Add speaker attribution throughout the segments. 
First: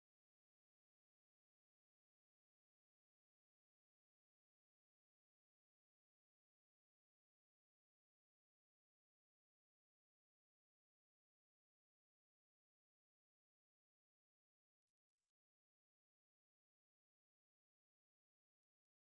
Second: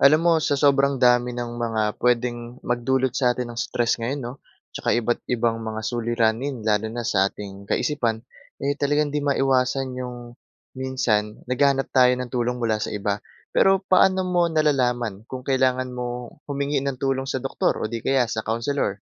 Speaker 1: Alam mo sa sobrang dami ng mga pwedeng magdulot sa atin ng stress ngayon 'no 'tsaka iba't ibang mga suliranin. Lalo na sa ating kaisipan eh, talagang hindi maiwasan yung minsan naghahanap tayo ng tulong mula sa iba. Pero paano mo nalalaman kung kailangan mong humingi ng tulong sa doktor o di kaya sa counselor?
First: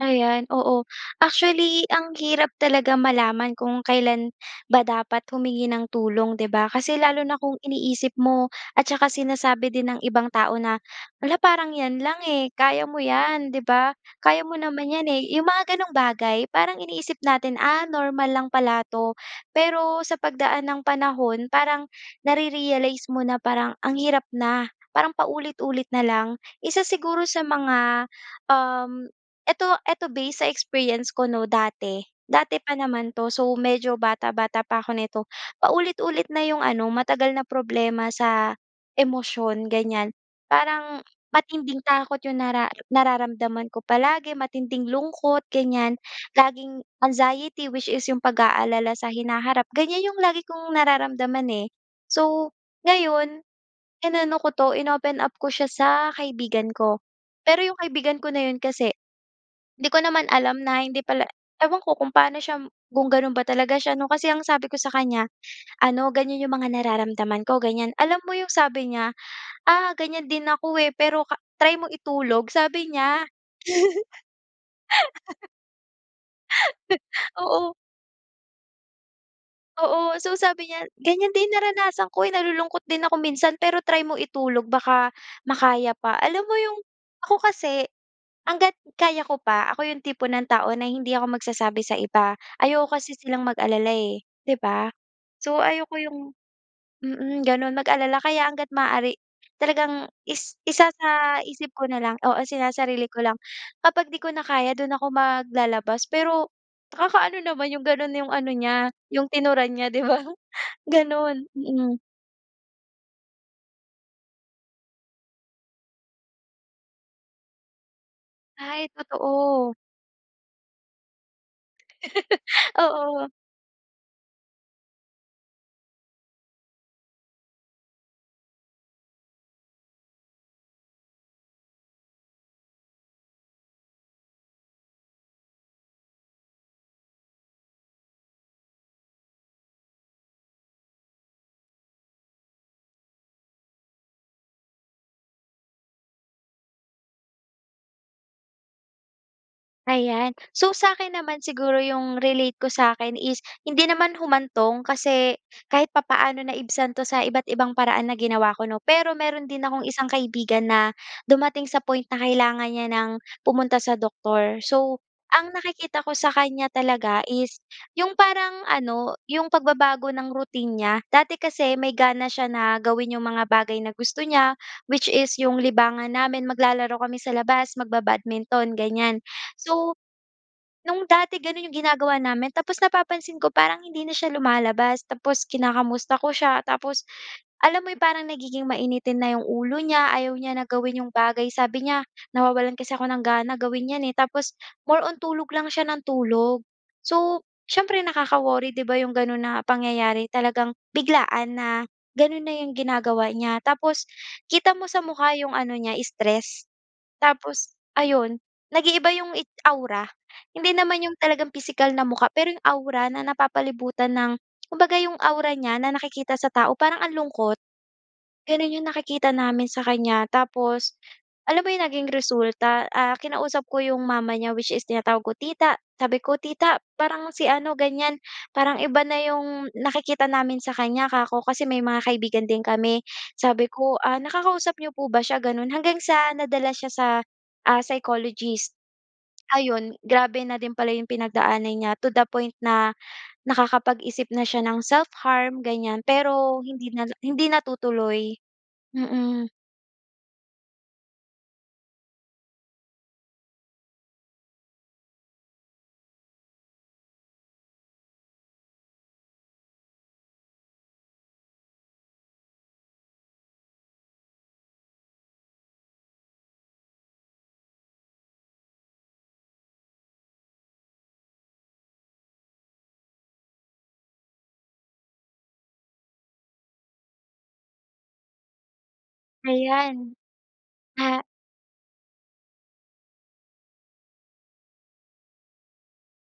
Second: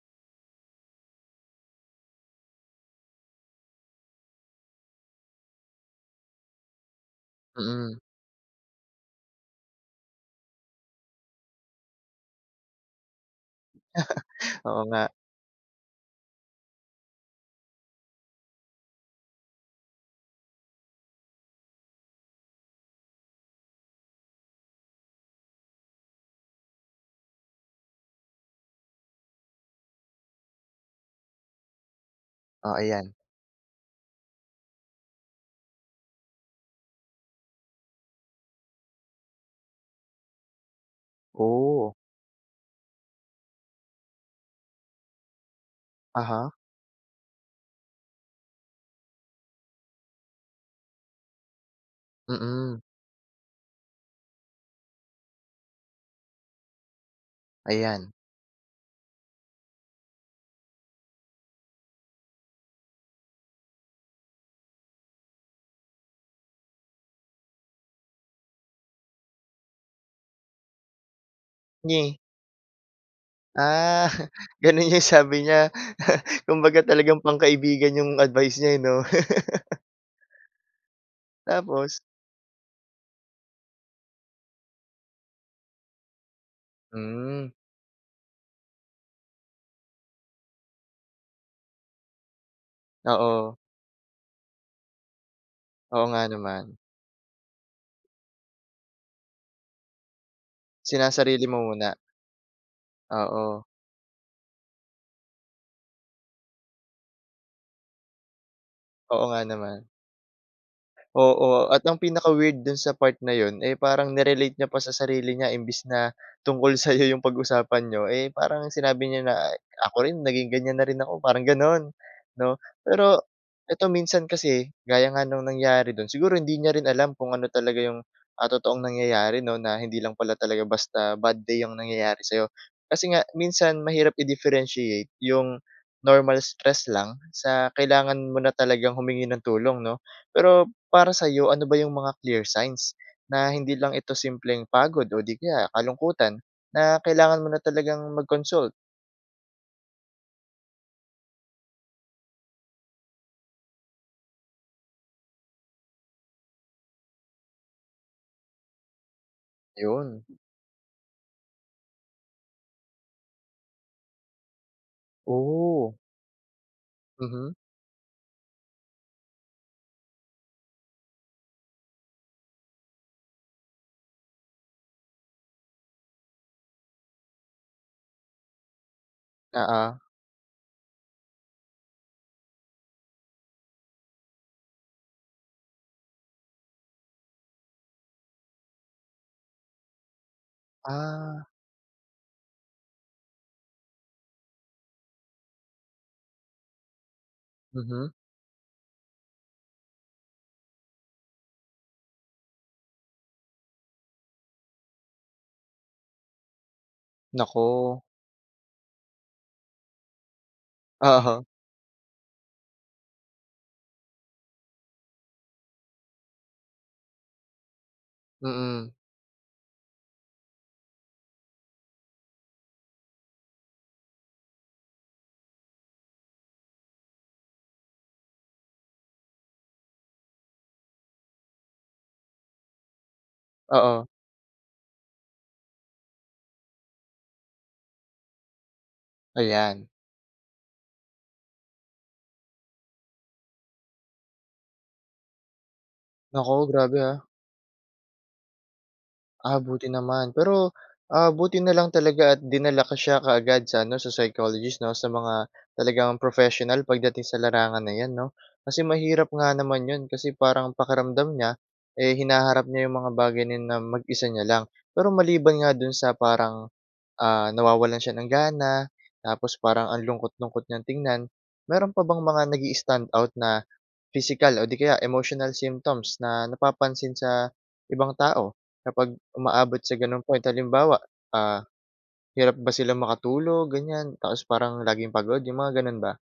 Speaker 2: Ayan, oo actually ang hirap talaga malaman kung kailan ba dapat humingi ng tulong 'di ba? Kasi lalo na kung
Speaker 1: Mm.
Speaker 2: iniisip mo at saka sinasabi din ng ibang tao na hala parang 'yan lang, eh, kaya mo 'yan di ba? Kaya mo
Speaker 1: Oo
Speaker 2: naman
Speaker 1: nga.
Speaker 2: 'yan, eh, yung mga ganong bagay. Parang iniisip natin, ah, normal lang pala 'to pero sa pagdaan ng panahon parang na-re-realize mo na parang ang hirap na parang paulit-ulit na lang. Isa siguro sa mga, um, eto eto base sa experience ko 'no dati. Dati pa
Speaker 1: Oo 'yan.
Speaker 2: naman 'to so medyo bata-bata pa ako nito paulit-ulit na yung ano matagal na problema sa emosyon ganyan. Parang matinding
Speaker 1: Oh!
Speaker 2: takot yung nara nararamdaman ko palagi, matinding lungkot ganyan.
Speaker 1: Aha.
Speaker 2: Laging anxiety which is yung pag-aalala sa hinaharap ganyan yung lagi kong nararamdaman, eh. So
Speaker 1: Mm.
Speaker 2: ngayon inano ko 'to in-open up ko siya sa kaibigan ko pero yung
Speaker 1: Ayan.
Speaker 2: kaibigan ko na yun kasi di ko naman alam na hindi pala ewan ko kung paano siya kung gano'n ba talaga siya 'no. Kasi ang sabi ko sa kanya ano ganyan yung mga nararamdaman ko ganyan, alam mo yung sabi niya, "Ah, ganyan din ako eh, pero try mo
Speaker 1: Nge.
Speaker 2: itulog," sabi niya. Oo.
Speaker 1: Ah, gano'n yung sabi niya kumbaga talagang
Speaker 2: Oo.
Speaker 1: pangkaibigan 'yong advice niya 'no?
Speaker 2: Oo, so sabi niya "Ganyan din
Speaker 1: Tapos?
Speaker 2: naranasan ko, eh, nalulungkot din ako minsan pero try mo itulog baka makaya pa." Alam mo 'yong ako
Speaker 1: Mm.
Speaker 2: kasi hangga't kaya ko pa ako 'yong tipo ng tao na hindi ako magsasabi sa iba ayoko kasi silang
Speaker 1: Oo.
Speaker 2: mag-alala, eh, di ba? So ayoko
Speaker 1: Oo
Speaker 2: 'yong,
Speaker 1: nga naman.
Speaker 2: mm, gano'n, mag-alala kaya hanggat maaari talagang is
Speaker 1: Sinasarili mo
Speaker 2: isasa-isip ko
Speaker 1: muna?
Speaker 2: na lang oo sinasarili ko lang
Speaker 1: Oo.
Speaker 2: kapag 'di ko na kaya do'n ako maglalabas. Pero nakaka-ano naman 'yong gano'n 'yong ano niya
Speaker 1: Oo
Speaker 2: 'yong
Speaker 1: nga
Speaker 2: tinuran
Speaker 1: naman.
Speaker 2: niya di ba? Gano'n,
Speaker 1: Oo at
Speaker 2: mm.
Speaker 1: ang pinaka weird dun sa part na yun, eh, parang ni-relate niya pa sa sarili niya. Imbis na tungkol sayo yung pag-usapan niyo, eh, parang
Speaker 2: Ay,
Speaker 1: sinabi niya na
Speaker 2: totoo.
Speaker 1: ako rin naging ganyan na rin ako parang ganun, 'no. Pero
Speaker 2: Oo.
Speaker 1: eto minsan kasi gaya nga ng nangyari dun. Siguro hindi niya rin alam kung ano talaga yung, ah, totoong nangyayari 'no? Na hindi lang pala talaga basta bad day yung nangyayari sa 'yo. Kasi nga minsan mahirap i-differenciate yung normal stress lang sa kailangan mo na talagang humingi ng tulong 'no? Pero para sa'yo, ano ba yung mga clear signs na hindi lang ito simpleng pagod o di kaya kalungkutan na kailangan mo na talagang mag-consult?
Speaker 2: Ayan. So, sa‘kin naman siguro ‘yong relate ko sa‘kin is hindi naman humantong, kasi kahit papaano naibsan ‘to sa iba't ibang paraan na ginawa ko, ‘no. Pero meron din akong isang
Speaker 1: 'Yon.
Speaker 2: kaibigan na dumating sa point na kailangan niya ng pumunta sa doktor. So, ang
Speaker 1: Ooh.
Speaker 2: nakikita ko sa kanya talaga
Speaker 1: Mhm.
Speaker 2: is yung parang ano, yung pagbabago ng routine niya. Dati kasi may gana siya na gawin yung mga bagay na gusto niya, which is yung libangan namin, maglalaro kami sa labas, mag-babadminton, ganyan.
Speaker 1: Oo.
Speaker 2: So, no’ng dati gano’n ‘yong ginagawa namin, tapos napapansin ko parang hindi na siya lumalabas. Tapos kinakamusta ko siya, tapos alam mo 'yong parang nagiging mainitin na ‘yong ulo niya. Ayaw niya na gawin ‘yong
Speaker 1: Ah.
Speaker 2: bagay, sabi niya nawawalan kasi ako ng gana gawin ‘yan, eh, tapos more on tulog lang siya ng tulog. So, siyempre,
Speaker 1: Mhm.
Speaker 2: nakaka-worry, ‘di ba, ‘yong gano’n na pangyayari, talagang biglaan na gano’n na ‘yong ginagawa niya. Tapos, kita mo sa mukha ‘yong ano niya, stress. Tapos,
Speaker 1: Naku.
Speaker 2: ayon, nag-iiba ‘yong i aura, hindi naman ‘yong
Speaker 1: Aha.
Speaker 2: talagang pisikal na mukha, pero ‘yong aura na napapalibutan ng kumbaga ‘yong aura niya na nakikita sa tao, parang ang lungkot. Gano’n ‘yong
Speaker 1: Mm.
Speaker 2: nakikita namin sa kanya. Tapos, alam mo ‘yong naging resulta, ah, kinausap ko ‘yong mama niya, which is tinatawag ko, tita. Sabi ko, "Tita, parang si ano, ganyan, parang iba na ‘yong nakikita namin sa kanya," ‘ka ko kasi may mga kaibigan din kami. Sabi ko,"
Speaker 1: Oo.
Speaker 2: Ah, nakakausap n’yo po ba siya?" Gano’n. Hanggang sa nadala siya sa, ah, psychologist.
Speaker 1: Ayan.
Speaker 2: Ayon, grabe na din pala ‘yong pinagdaanan niya, to the point na nakakapag-isip na siya ng self-harm, ganyan. Pero
Speaker 1: Naku,
Speaker 2: hindi
Speaker 1: grabe,
Speaker 2: na
Speaker 1: ah.
Speaker 2: hindi natutuloy. Mm.
Speaker 1: Ah, buti naman. Pero, ah, buti na lang talaga at dinala ko siya kaagad sa ano, sa psychologist, ‘no? Sa mga talagang professional pagdating sa larangan na ‘yan, ‘no? Kasi mahirap nga naman ‘yon, kasi parang pakiramdam niya, eh, hinaharap niya ‘yong mga bagay na 'yon na mag-isa niya lang. Pero maliban nga do’n sa parang, ah, nawawalan siya ng gana, tapos parang ang lungkot-lungkot niyang tingnan. Meron pa bang mga nag-i-standout na physical o di kaya emotional symptoms, na napapansin sa ibang tao, kapag umaabot sa
Speaker 2: Ayan.
Speaker 1: gano’ng point? Halimbawa,
Speaker 2: Ah.
Speaker 1: ah, hirap ba silang makatulog, ganyan, tapos parang laging pagod 'yong mga gano’n ba?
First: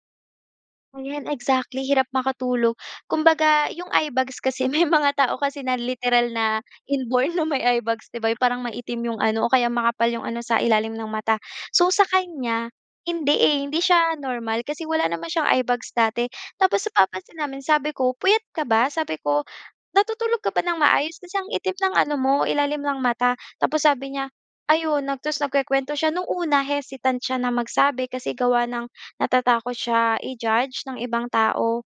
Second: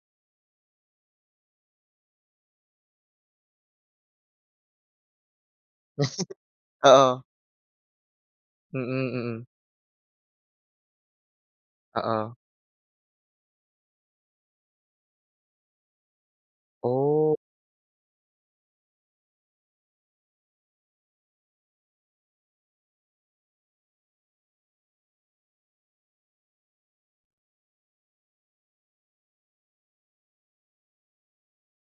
Speaker 2: Ayan, exactly, hirap makatulog. Kumbaga, 'yong eyebags kasi may mga tao kasi na literal na
Speaker 1: Oo.
Speaker 2: inborn na may eyebags, 'di ba, yung parang
Speaker 1: Mm,
Speaker 2: maitim 'yong
Speaker 1: mm.
Speaker 2: ano o kaya makapal 'yong ano sa ilalim ng mata. So
Speaker 1: Oo.
Speaker 2: sakanya, hindi eh, hindi siya normal kasi wala naman siyang eyebags dati tapos
Speaker 1: Ooh.
Speaker 2: napapansin namin, sabi ko, "Puyat ka ba?" Sabi ko, "Natutulog ka ba ng maayos? Kasi ang itim ng ano mo, ilalim ng mata." Tapos sabi niya, ayon nag ta's nagkukuwento siya. No'ng una, hesitant siya na magsabi kasi gawa ng natatakot siya i-judge ng ibang tao.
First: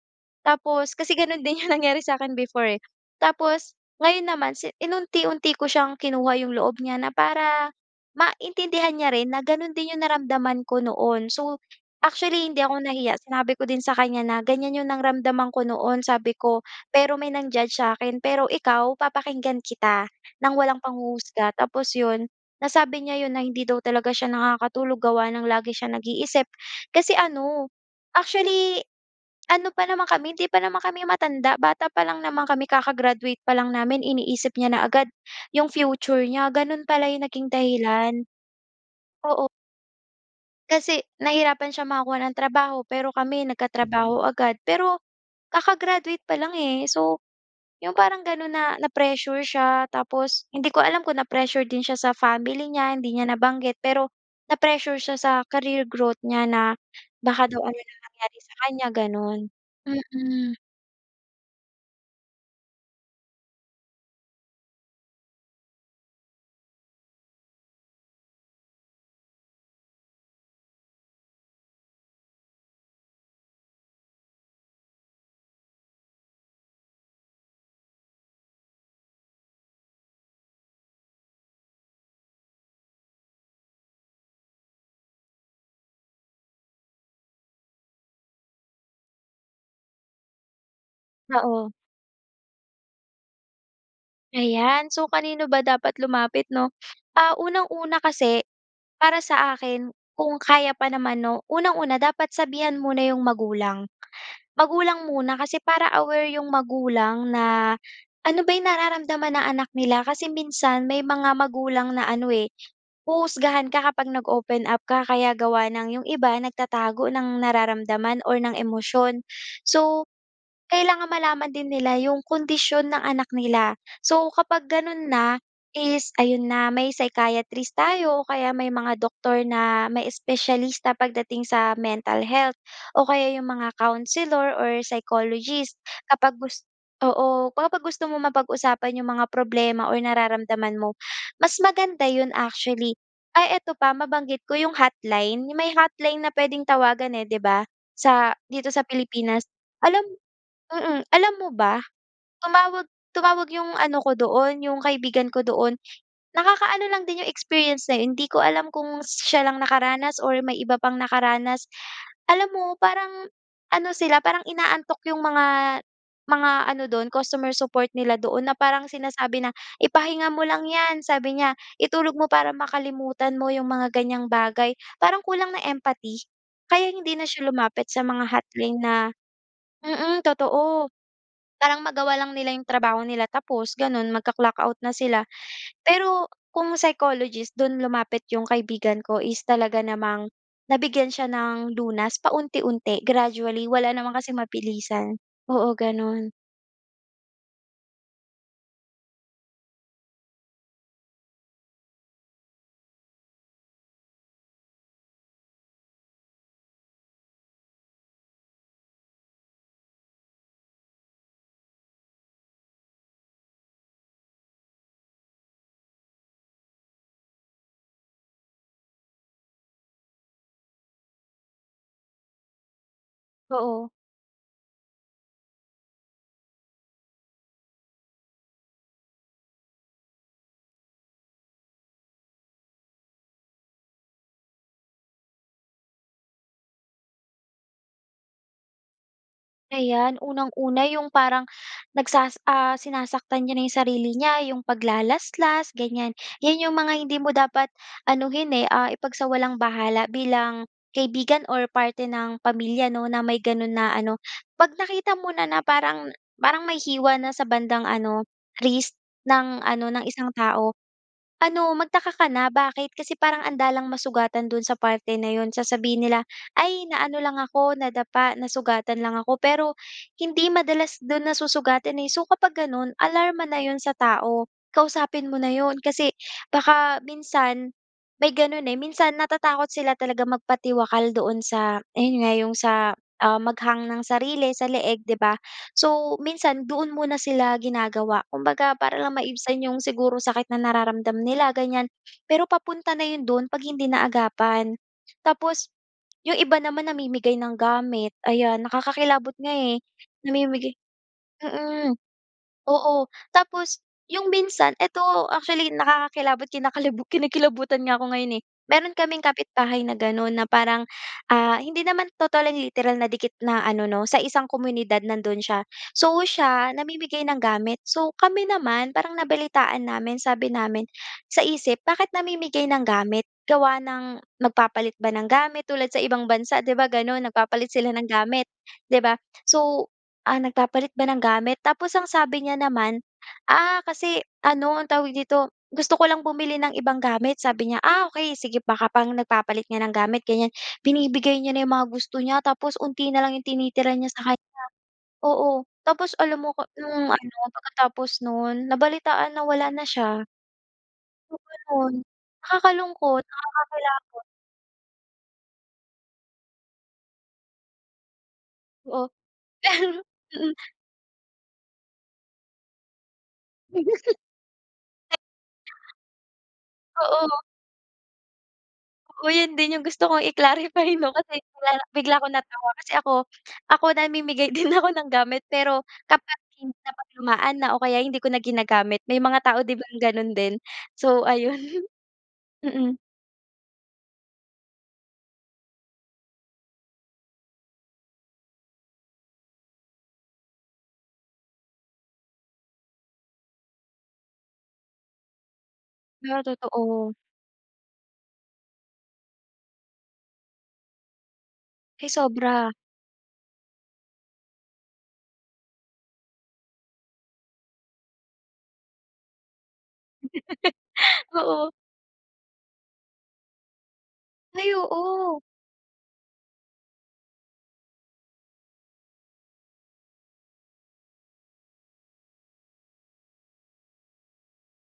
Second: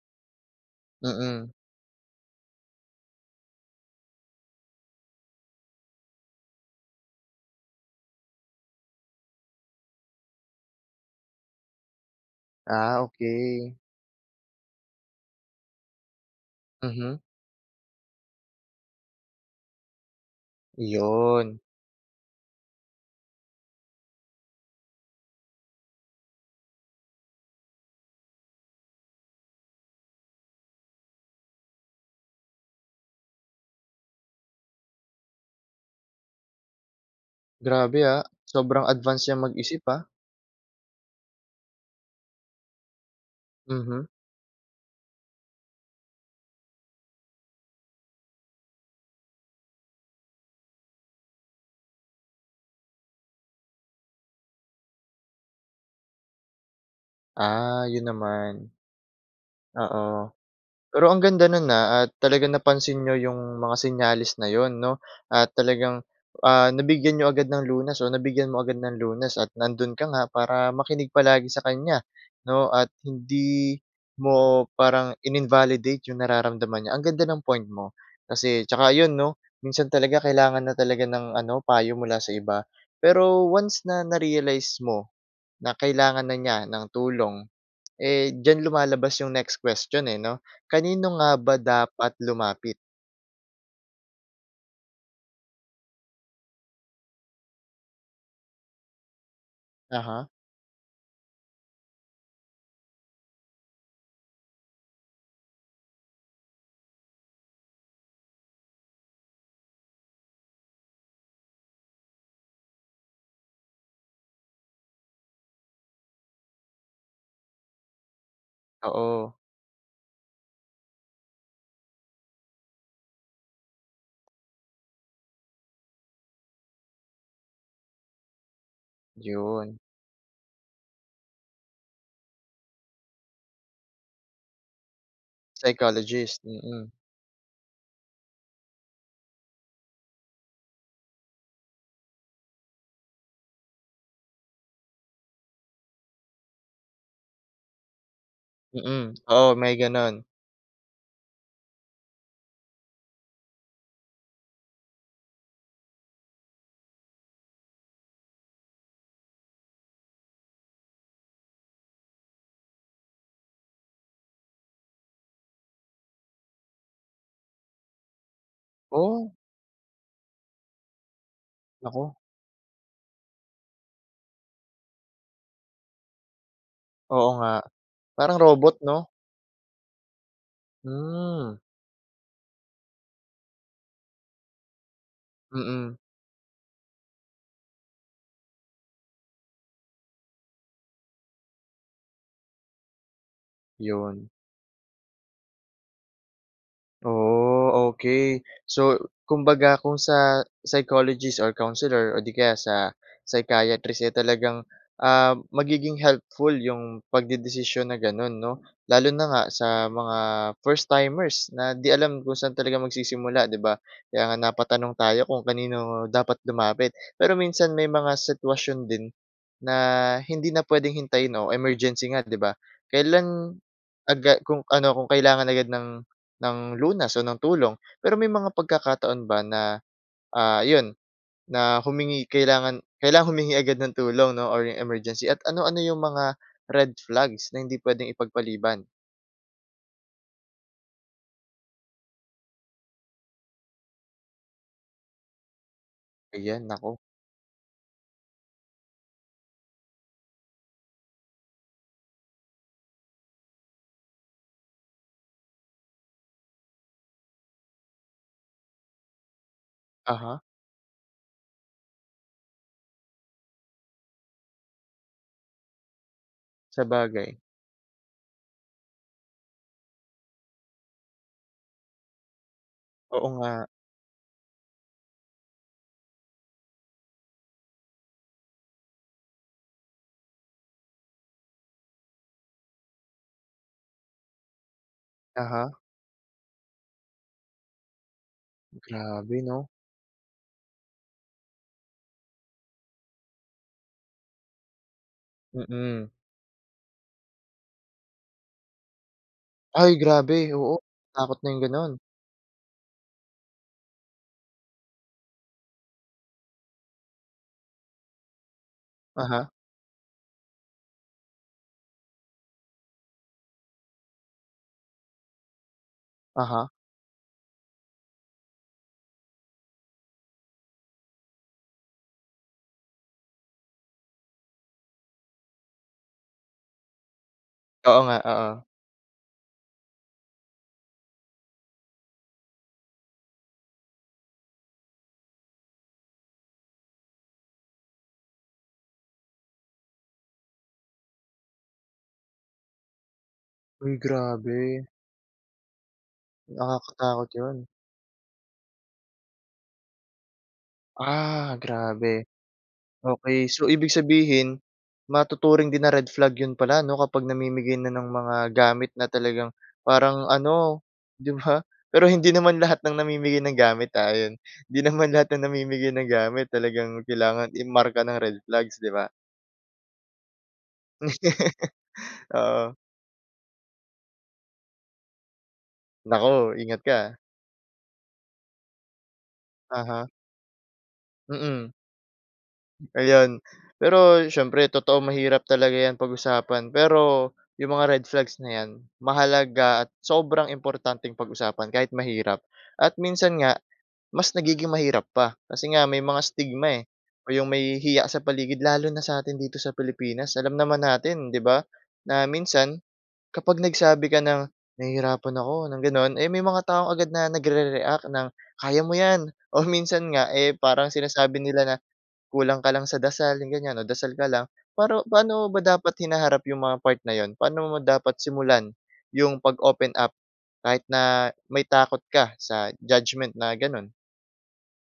Speaker 2: Tapos kasi gano'n
Speaker 1: Mm.
Speaker 2: din 'yong nangyari sa'kin before eh. Tapos ngayon naman, si-inunti-unti ko siyang kinuha 'yong loob niya na para maintindihan niya rin na gano'n din 'yong naramdaman ko noon. So, actually hindi ako
Speaker 1: Ah,
Speaker 2: nahiya, sinabi ko
Speaker 1: okey.
Speaker 2: din sa kanya na, "Ganyan 'yong naramdaman ko noon." Sabi ko, "Pero
Speaker 1: Mhm.
Speaker 2: may nang-judge sa 'kin pero ikaw papakinggan kita ng walang panghuhusga."
Speaker 1: 'Yon.
Speaker 2: Tapos 'yon, nasabi niya 'yon na hindi daw talaga siya nakakatulog gawa ng lagi siya nag-iisip. Kasi ano, actually ano pa naman kami, 'di pa naman kami matanda, bata pa lang naman kami. Kaka-graduate pa lang namin, iniisip niya na agad 'yong future niya. Gano'n pala 'yong naging
Speaker 1: Grabe
Speaker 2: dahilan.
Speaker 1: ah, sobrang advance niyang
Speaker 2: Oo.
Speaker 1: mag-isip ah.
Speaker 2: Kasi nahirapan siya makakuha ng trabaho, pero kami
Speaker 1: Mhm.
Speaker 2: nagkatrabaho agad. Pero kaka-graduate pa lang eh. So, 'yong parang gano'n na na-pressure siya tapos hindi ko alam kung na-pressure din siya sa family niya, hindi niya nabanggit pero na-pressure siya sa career growth niya na baka daw ano
Speaker 1: Ah,
Speaker 2: na
Speaker 1: yun
Speaker 2: mangyari sa
Speaker 1: naman.
Speaker 2: kanya gano'n.
Speaker 1: Oo.
Speaker 2: Mm.
Speaker 1: Pero ang ganda no'n ah at talaga napansin niyo 'yong mga senyales na 'yon 'no. At talagang, ah, nabigyan niyo agad ng lunas o nabigyan mo agad ng lunas at nandoon ka nga para makinig palagi sa kanya, 'no at hindi mo parang inin-validate 'yong nararamdaman niya. Ang ganda ng point mo kasi tsaka ayon 'no, minsan talaga kailangan na talaga ng ano, payo mula sa iba. Pero once na narealize mo na kailangan na niya ng tulong, eh diyan lumalabas yung next question eh 'no, kanino nga ba
Speaker 2: Oo.
Speaker 1: dapat lumapit?
Speaker 2: Ayan. So, kanino ba dapat lumapit 'no? Ah, unang-una kasi, para sa akin,
Speaker 1: Aha.
Speaker 2: kung kaya pa naman 'no, unang-una dapat sabihan muna 'yong magulang. Magulang muna kasi para aware 'yong magulang na ano ba 'yong nararamdaman ng anak nila. Kasi minsan, may mga magulang na ano eh, huhusgahan ka kapag nag-open up ka kaya gawa ng 'yong iba nagtatago ng nararamdaman or ng emosyon.
Speaker 1: Oo.
Speaker 2: So, kailangan malaman din nila 'yong kondisyon ng anak nila. So, kapag gano'n na, is ayon na may psychiatrist tayo o kaya may mga doktor
Speaker 1: 'Yon.
Speaker 2: na may espesyalista pagdating sa mental health. O kaya 'yong mga counselor or psychologist kapag
Speaker 1: Psychologist,
Speaker 2: gus
Speaker 1: mm.
Speaker 2: oo, kapag gusto mo mapag-usapan 'yong mga problema o nararamdaman mo, mas maganda 'yon actually. Ay eto pa, mabanggit ko 'yong hotline, 'yong may hotline na puwedeng tawagan eh, 'di ba, sa, dito sa
Speaker 1: Mm.
Speaker 2: Pilipinas
Speaker 1: Oo, may
Speaker 2: alam
Speaker 1: ganun.
Speaker 2: mm, alam mo ba, tumawag tumawag 'yong ano ko doon, 'yong kaibigan ko doon. Nakakaano lang din 'yong experience na yun, hindi ko alam kung siya lang nakaranas or may iba pang nakaranas. Alam mo parang ano sila, parang inaantok 'yong mga mga ano do'n, customer support nila doon na parang
Speaker 1: Ooh.
Speaker 2: sinasabi na, "Ipahinga mo lang 'yan." sabi niya, "Itulog
Speaker 1: Naku.
Speaker 2: mo para makalimutan mo 'yong mga ganyang bagay." Parang kulang ng empathy. Kaya hindi na
Speaker 1: Oo
Speaker 2: siya
Speaker 1: nga,
Speaker 2: lumapit sa mga
Speaker 1: parang robot
Speaker 2: hotline
Speaker 1: 'no?
Speaker 2: na mm totoo,
Speaker 1: Hmm.
Speaker 2: parang magawa lang nila 'yong trabaho nila tapos gano'n mag-ka-clock-out na sila.
Speaker 1: Mm.
Speaker 2: Pero kung psychologist don lumapit 'yong kaibigan ko is talaga namang nabigyan siya ng lunas paunti-unti, gradually. Wala naman
Speaker 1: 'Yon.
Speaker 2: kasing mabilisan. Oo gano'n.
Speaker 1: Ooh, okey. So, kumbaga kung sa, psychologist or counselor o 'di kaya sa psychiatrist eh, talagang, ah, magiging helpful 'yong pagdedesisyon na gano'n, 'no. Lalo na nga sa mga first timers na 'di alam kung saan talaga magsisimula, 'di ba. Kaya nga napatanong tayo kung kanino dapat lumapit. Pero minsan may mga sitwasyon din na, hindi na puwedeng hintayin o emergency nga, 'di ba. Kailan,
Speaker 2: Oo.
Speaker 1: agad kung ano, kung kailangan agad ng ng lunas o ng tulong. Pero may mga pagkakataon ba na, ah, 'yon, na humingi kailangan kailangan humingi agad ng tulong 'no, or 'yong emergency at ano-ano 'yong mga red flags na hindi puwedeng ipagpaliban?
Speaker 2: Ayan. Unang-una 'yong parang, nagsas ah, sinasaktan niya na 'yong sarili niya, 'yong paglalaslas ganyan. 'Yan
Speaker 1: Ayan,
Speaker 2: 'yong mga
Speaker 1: naku.
Speaker 2: hindi mo dapat anuhin eh, ah, ipagsawalang-bahala bilang kaibigan or parte ng pamilya 'no, na may gano'n na ano. 'Pag nakita mo na, na parang parang may hiwa na sa bandang ano, wrist, ng ano, ng isang
Speaker 1: Uh-huh.
Speaker 2: tao, ano, magtaka ka na, bakit? Kasi parang andalang masugatan do'n sa parte na 'yon. Sasabihin nila, "Ay na ano lang
Speaker 1: Sabagay.
Speaker 2: ako, nadapa, nasugatan lang ako." Pero hindi madalas do'n nasusugatan eh. So, kapag gano'n,
Speaker 1: Oo
Speaker 2: alarma na
Speaker 1: nga.
Speaker 2: 'yon sa tao. Kausapin mo na 'yon, kasi baka minsan may gano'n eh, minsan natatakot sila talaga magpatiwakal doon sa ayon nga, 'yong sa, ah, mag-hang ng sarili sa leeg, 'di ba.
Speaker 1: Uh-huh.
Speaker 2: So, minsan doon muna sila ginagawa, kumbaga para lang
Speaker 1: Grabe
Speaker 2: maibsan
Speaker 1: 'no.
Speaker 2: 'yong siguro sakit na nararamdam nila ganyan. Pero papunta na 'yon do'n 'pag hindi naagapan. Tapos
Speaker 1: Mm.
Speaker 2: 'yong iba naman namimigay ng gamit ayan, nakakakilabot nga eh,
Speaker 1: Ay, grabe,
Speaker 2: namimigay
Speaker 1: oo, takot na 'yong
Speaker 2: mm,
Speaker 1: gano'n.
Speaker 2: oo. Tapos, 'yong minsan, ito actually nakakakilabot, kinakalibu kinikilabutan nga ako ngayon eh. Mayro'n kaming
Speaker 1: Uh-huh.
Speaker 2: kapitbahay na gano'n, na parang, ah, hindi naman totally literal na dikit na ano 'no, sa isang komunidad nando'n siya. So,
Speaker 1: Uh-huh.
Speaker 2: siya namimigay ng gamit. So, kami naman parang nabalitaan namin, sabi namin, sa isip, bakit namimigay ng gamit? Gawa ng magpapalit ba ng gamit? Tulad sa ibang bansa, 'di ba gano'n, nagpapalit sila
Speaker 1: Oo
Speaker 2: ng
Speaker 1: nga,
Speaker 2: gamit,
Speaker 1: oo.
Speaker 2: 'di ba. So, ah, nagpapalit ba ng gamit? Tapos ang sabi niya naman, "Ah kasi, ano ang tawag dito, gusto ko lang bumili ng ibang gamit." sabi niya. Ah, okey sige baka parang nagpapalit nga ng gamit ganyan. Binibigay niya na 'yong mga gusto niya tapos 'onti na lang 'yong tinitira
Speaker 1: Uy,
Speaker 2: niya sa kanya.
Speaker 1: grabe.
Speaker 2: Oo, tapos alam mo ka no'ng
Speaker 1: Nakakatakot
Speaker 2: ano,
Speaker 1: 'yon.
Speaker 2: pagkatapos no'n, nabalitaan na wala na siya. So,
Speaker 1: Ah,
Speaker 2: ganun.
Speaker 1: grabe.
Speaker 2: Nakakalungkot,
Speaker 1: Okey. So, ibig
Speaker 2: nakakakilabot.
Speaker 1: sabihin, matuturing din na red flag 'yon pala 'no, kapag namimigay na ng mga gamit
Speaker 2: Oo.
Speaker 1: na talagang parang
Speaker 2: Mm.
Speaker 1: ano, 'di ba. Pero hindi naman lahat ng namimigay ng gamit ah, 'yon. Hindi naman lahat ng namimigay ng gamit talagang
Speaker 2: Oo.
Speaker 1: kailangan i-marka na red flags, 'di ba.
Speaker 2: Oo, yun din yung gusto kong i-clarify 'no, kasi bigla bigla ko natawa.
Speaker 1: Oo.
Speaker 2: Kasi ako ako, namimigay din ako ng gamit, pero kapag
Speaker 1: Naku,
Speaker 2: hindi
Speaker 1: ingat ka ah.
Speaker 2: napaglumaan na o kaya hindi ko na ginagamit. May mga tao 'di bang
Speaker 1: Uh-huh.
Speaker 2: ganun din. So, ayon.
Speaker 1: Mm.
Speaker 2: Mm.
Speaker 1: Ayon. Pero siyempre totoo, mahirap talaga 'yan pag-usapan. Pero 'yong mga red flags na 'yan, mahalaga at sobrang importanteng pag-usapan kahit mahirap. At minsan nga mas nagiging mahirap pa, kasi nga may mga
Speaker 2: Pero
Speaker 1: stigma eh,
Speaker 2: totoo.
Speaker 1: o 'yong may hiya sa paligid, lalo na sa atin dito sa Pilipinas. Alam naman natin, 'di ba,
Speaker 2: Ay,
Speaker 1: na
Speaker 2: sobra.
Speaker 1: minsan kapag nagsabi ka ng, "Nahihirapan ako", ng gano'n, eh, may mga taong agad na nagre-react ng, "Kaya mo 'yan." o minsan nga eh parang sinasabi nila
Speaker 2: Oo.
Speaker 1: na, "Kulang ka lang sa dasal." ganyan o "Dasal ka lang."
Speaker 2: Ay,
Speaker 1: Pero,
Speaker 2: oo.
Speaker 1: paano mo ba dapat hinaharap yung mga part na 'yon? Paano mo dapat simulan yung pag-open up kahit na may takot ka sa judgement, na ganun?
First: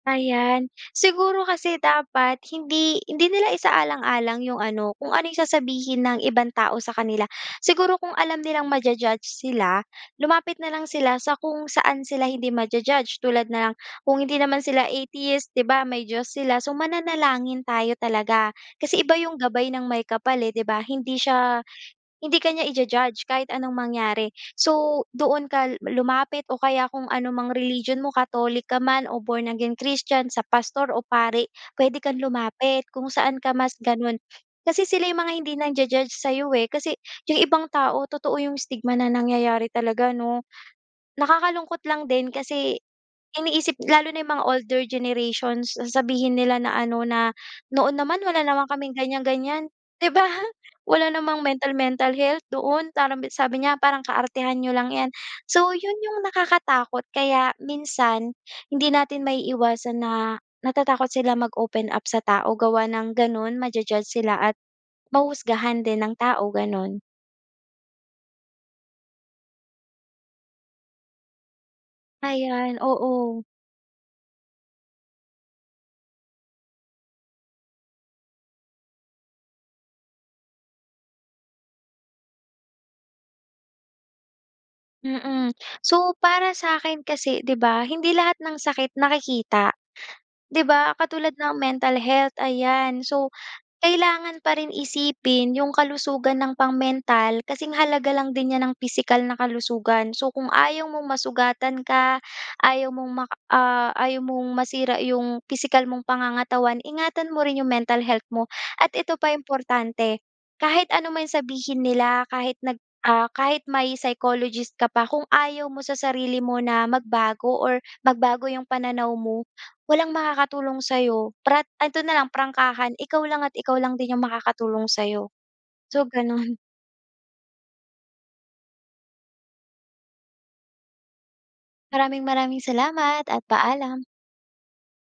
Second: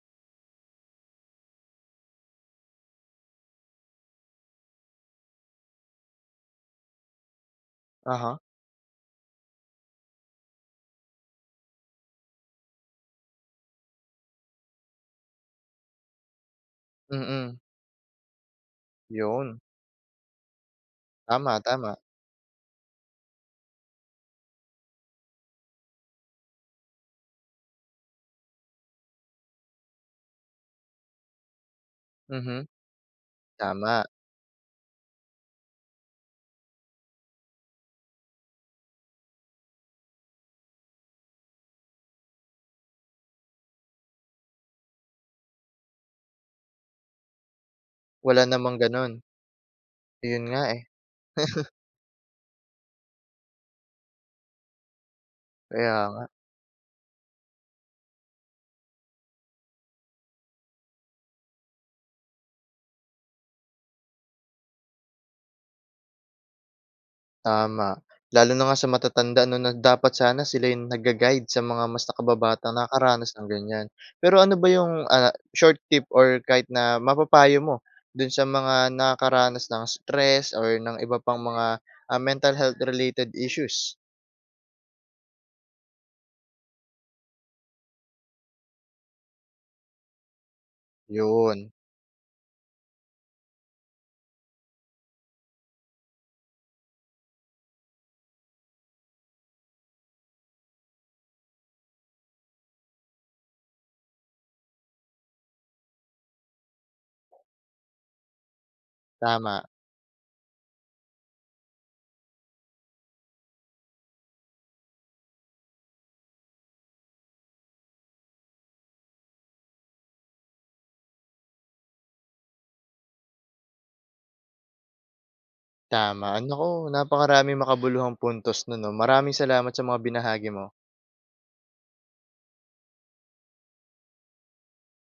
Speaker 2: Ayan, siguro kasi dapat hindi hindi nila isaalang-alang 'yong ano, kung ano yung sasabihin ng ibang tao sa kanila. Siguro kung
Speaker 1: Uh-huh.
Speaker 2: alam nilang ma-ju-judge sila, lumapit na lang sila sa kung saan sila hindi ma-ju-judge, tulad na lang, kung hindi naman sila atheist, 'di ba? May Diyos sila so
Speaker 1: Mm.
Speaker 2: mananalangin tayo talaga. Kasi iba 'yong
Speaker 1: Yun.
Speaker 2: gabay ng Maykapal eh, 'di ba? Hindi
Speaker 1: Tama,
Speaker 2: siya,
Speaker 1: tama.
Speaker 2: hindi ka niya ija-judge kahit anong mangyari. So, doon ka lumapit o kaya kung ano mang religion mo, Catholic ka man o Born Again Christian, sa pastor o pari, puwede kang
Speaker 1: Mhm,
Speaker 2: lumapit kung saan ka mas
Speaker 1: tama.
Speaker 2: gano'n. Kasi sila yung mga hindi nangja-judge sa'yo eh. Kasi 'yong ibang tao totoo 'yong stigma na nangyayari talaga 'no? Nakakalungkot lang din kasi, iniisip lalo na 'yong mga older generations, sasabihin nila na ano, na "Noon naman wala
Speaker 1: Wala
Speaker 2: naman
Speaker 1: namang
Speaker 2: kaming
Speaker 1: ganun.
Speaker 2: ganyan-ganyan", 'di ba?
Speaker 1: Yon nga eh.
Speaker 2: Wala namang mental, mental health noon, parang sabi niya, parang, "Kaartehan n'yo lang 'yan". So 'yon
Speaker 1: Kaya nga.
Speaker 2: 'yong nakakatakot kaya minsan, hindi natin maiiwasan na, natatakot sila mag-open up sa tao gawa ng gano'n, ma-ju-judge sila at mahushusgahan din ng tao gano'n.
Speaker 1: Tama, lalo na nga sa matatanda 'no na dapat sana sila yung nagga-guide sa mga mas nakababatang
Speaker 2: Ayan,
Speaker 1: nakakaranas
Speaker 2: oo.
Speaker 1: ng ganyan. Pero ano ba yung, ah, short tip or kahit na mapapayo mo do'n sa mga nakakaranas ng stress or ng iba pang mga, ah, mental health related issues?
Speaker 2: Mm. So, para sa akin kasi di ba, hindi lahat ng sakit nakikita. Di ba? Katulad ng
Speaker 1: 'Yon.
Speaker 2: mental health, ayan. So, kailangan pa rin isipin 'yong kalusugan ng pang-mental, kasing halaga lang din niyan ng pisikal na kalusugan. So, kung ayaw mong masugatan ka, ayaw mong mak ah, ayaw mong masira 'yong pisikal mong pangangatawan, ingatan mo rin 'yong mental health mo. At ito pa
Speaker 1: Tama.
Speaker 2: importante, kahit ano man sabihin nila kahit nag ah, kahit may psychologist ka pa, kung ayaw mo sa sarili mo na magbago or magbago 'yong pananaw mo, walang makakatulong sa 'yo. Prat ito na lang prangkahan, ikaw lang at ikaw lang din 'yong makakatulong sa 'yo. So,
Speaker 1: Tama.
Speaker 2: gano'n.
Speaker 1: Naku, napakaraming makabuluhang puntos no'n 'no, maraming salamat sa mga binahagi mo.
Speaker 2: Maraming maraming salamat at paalam.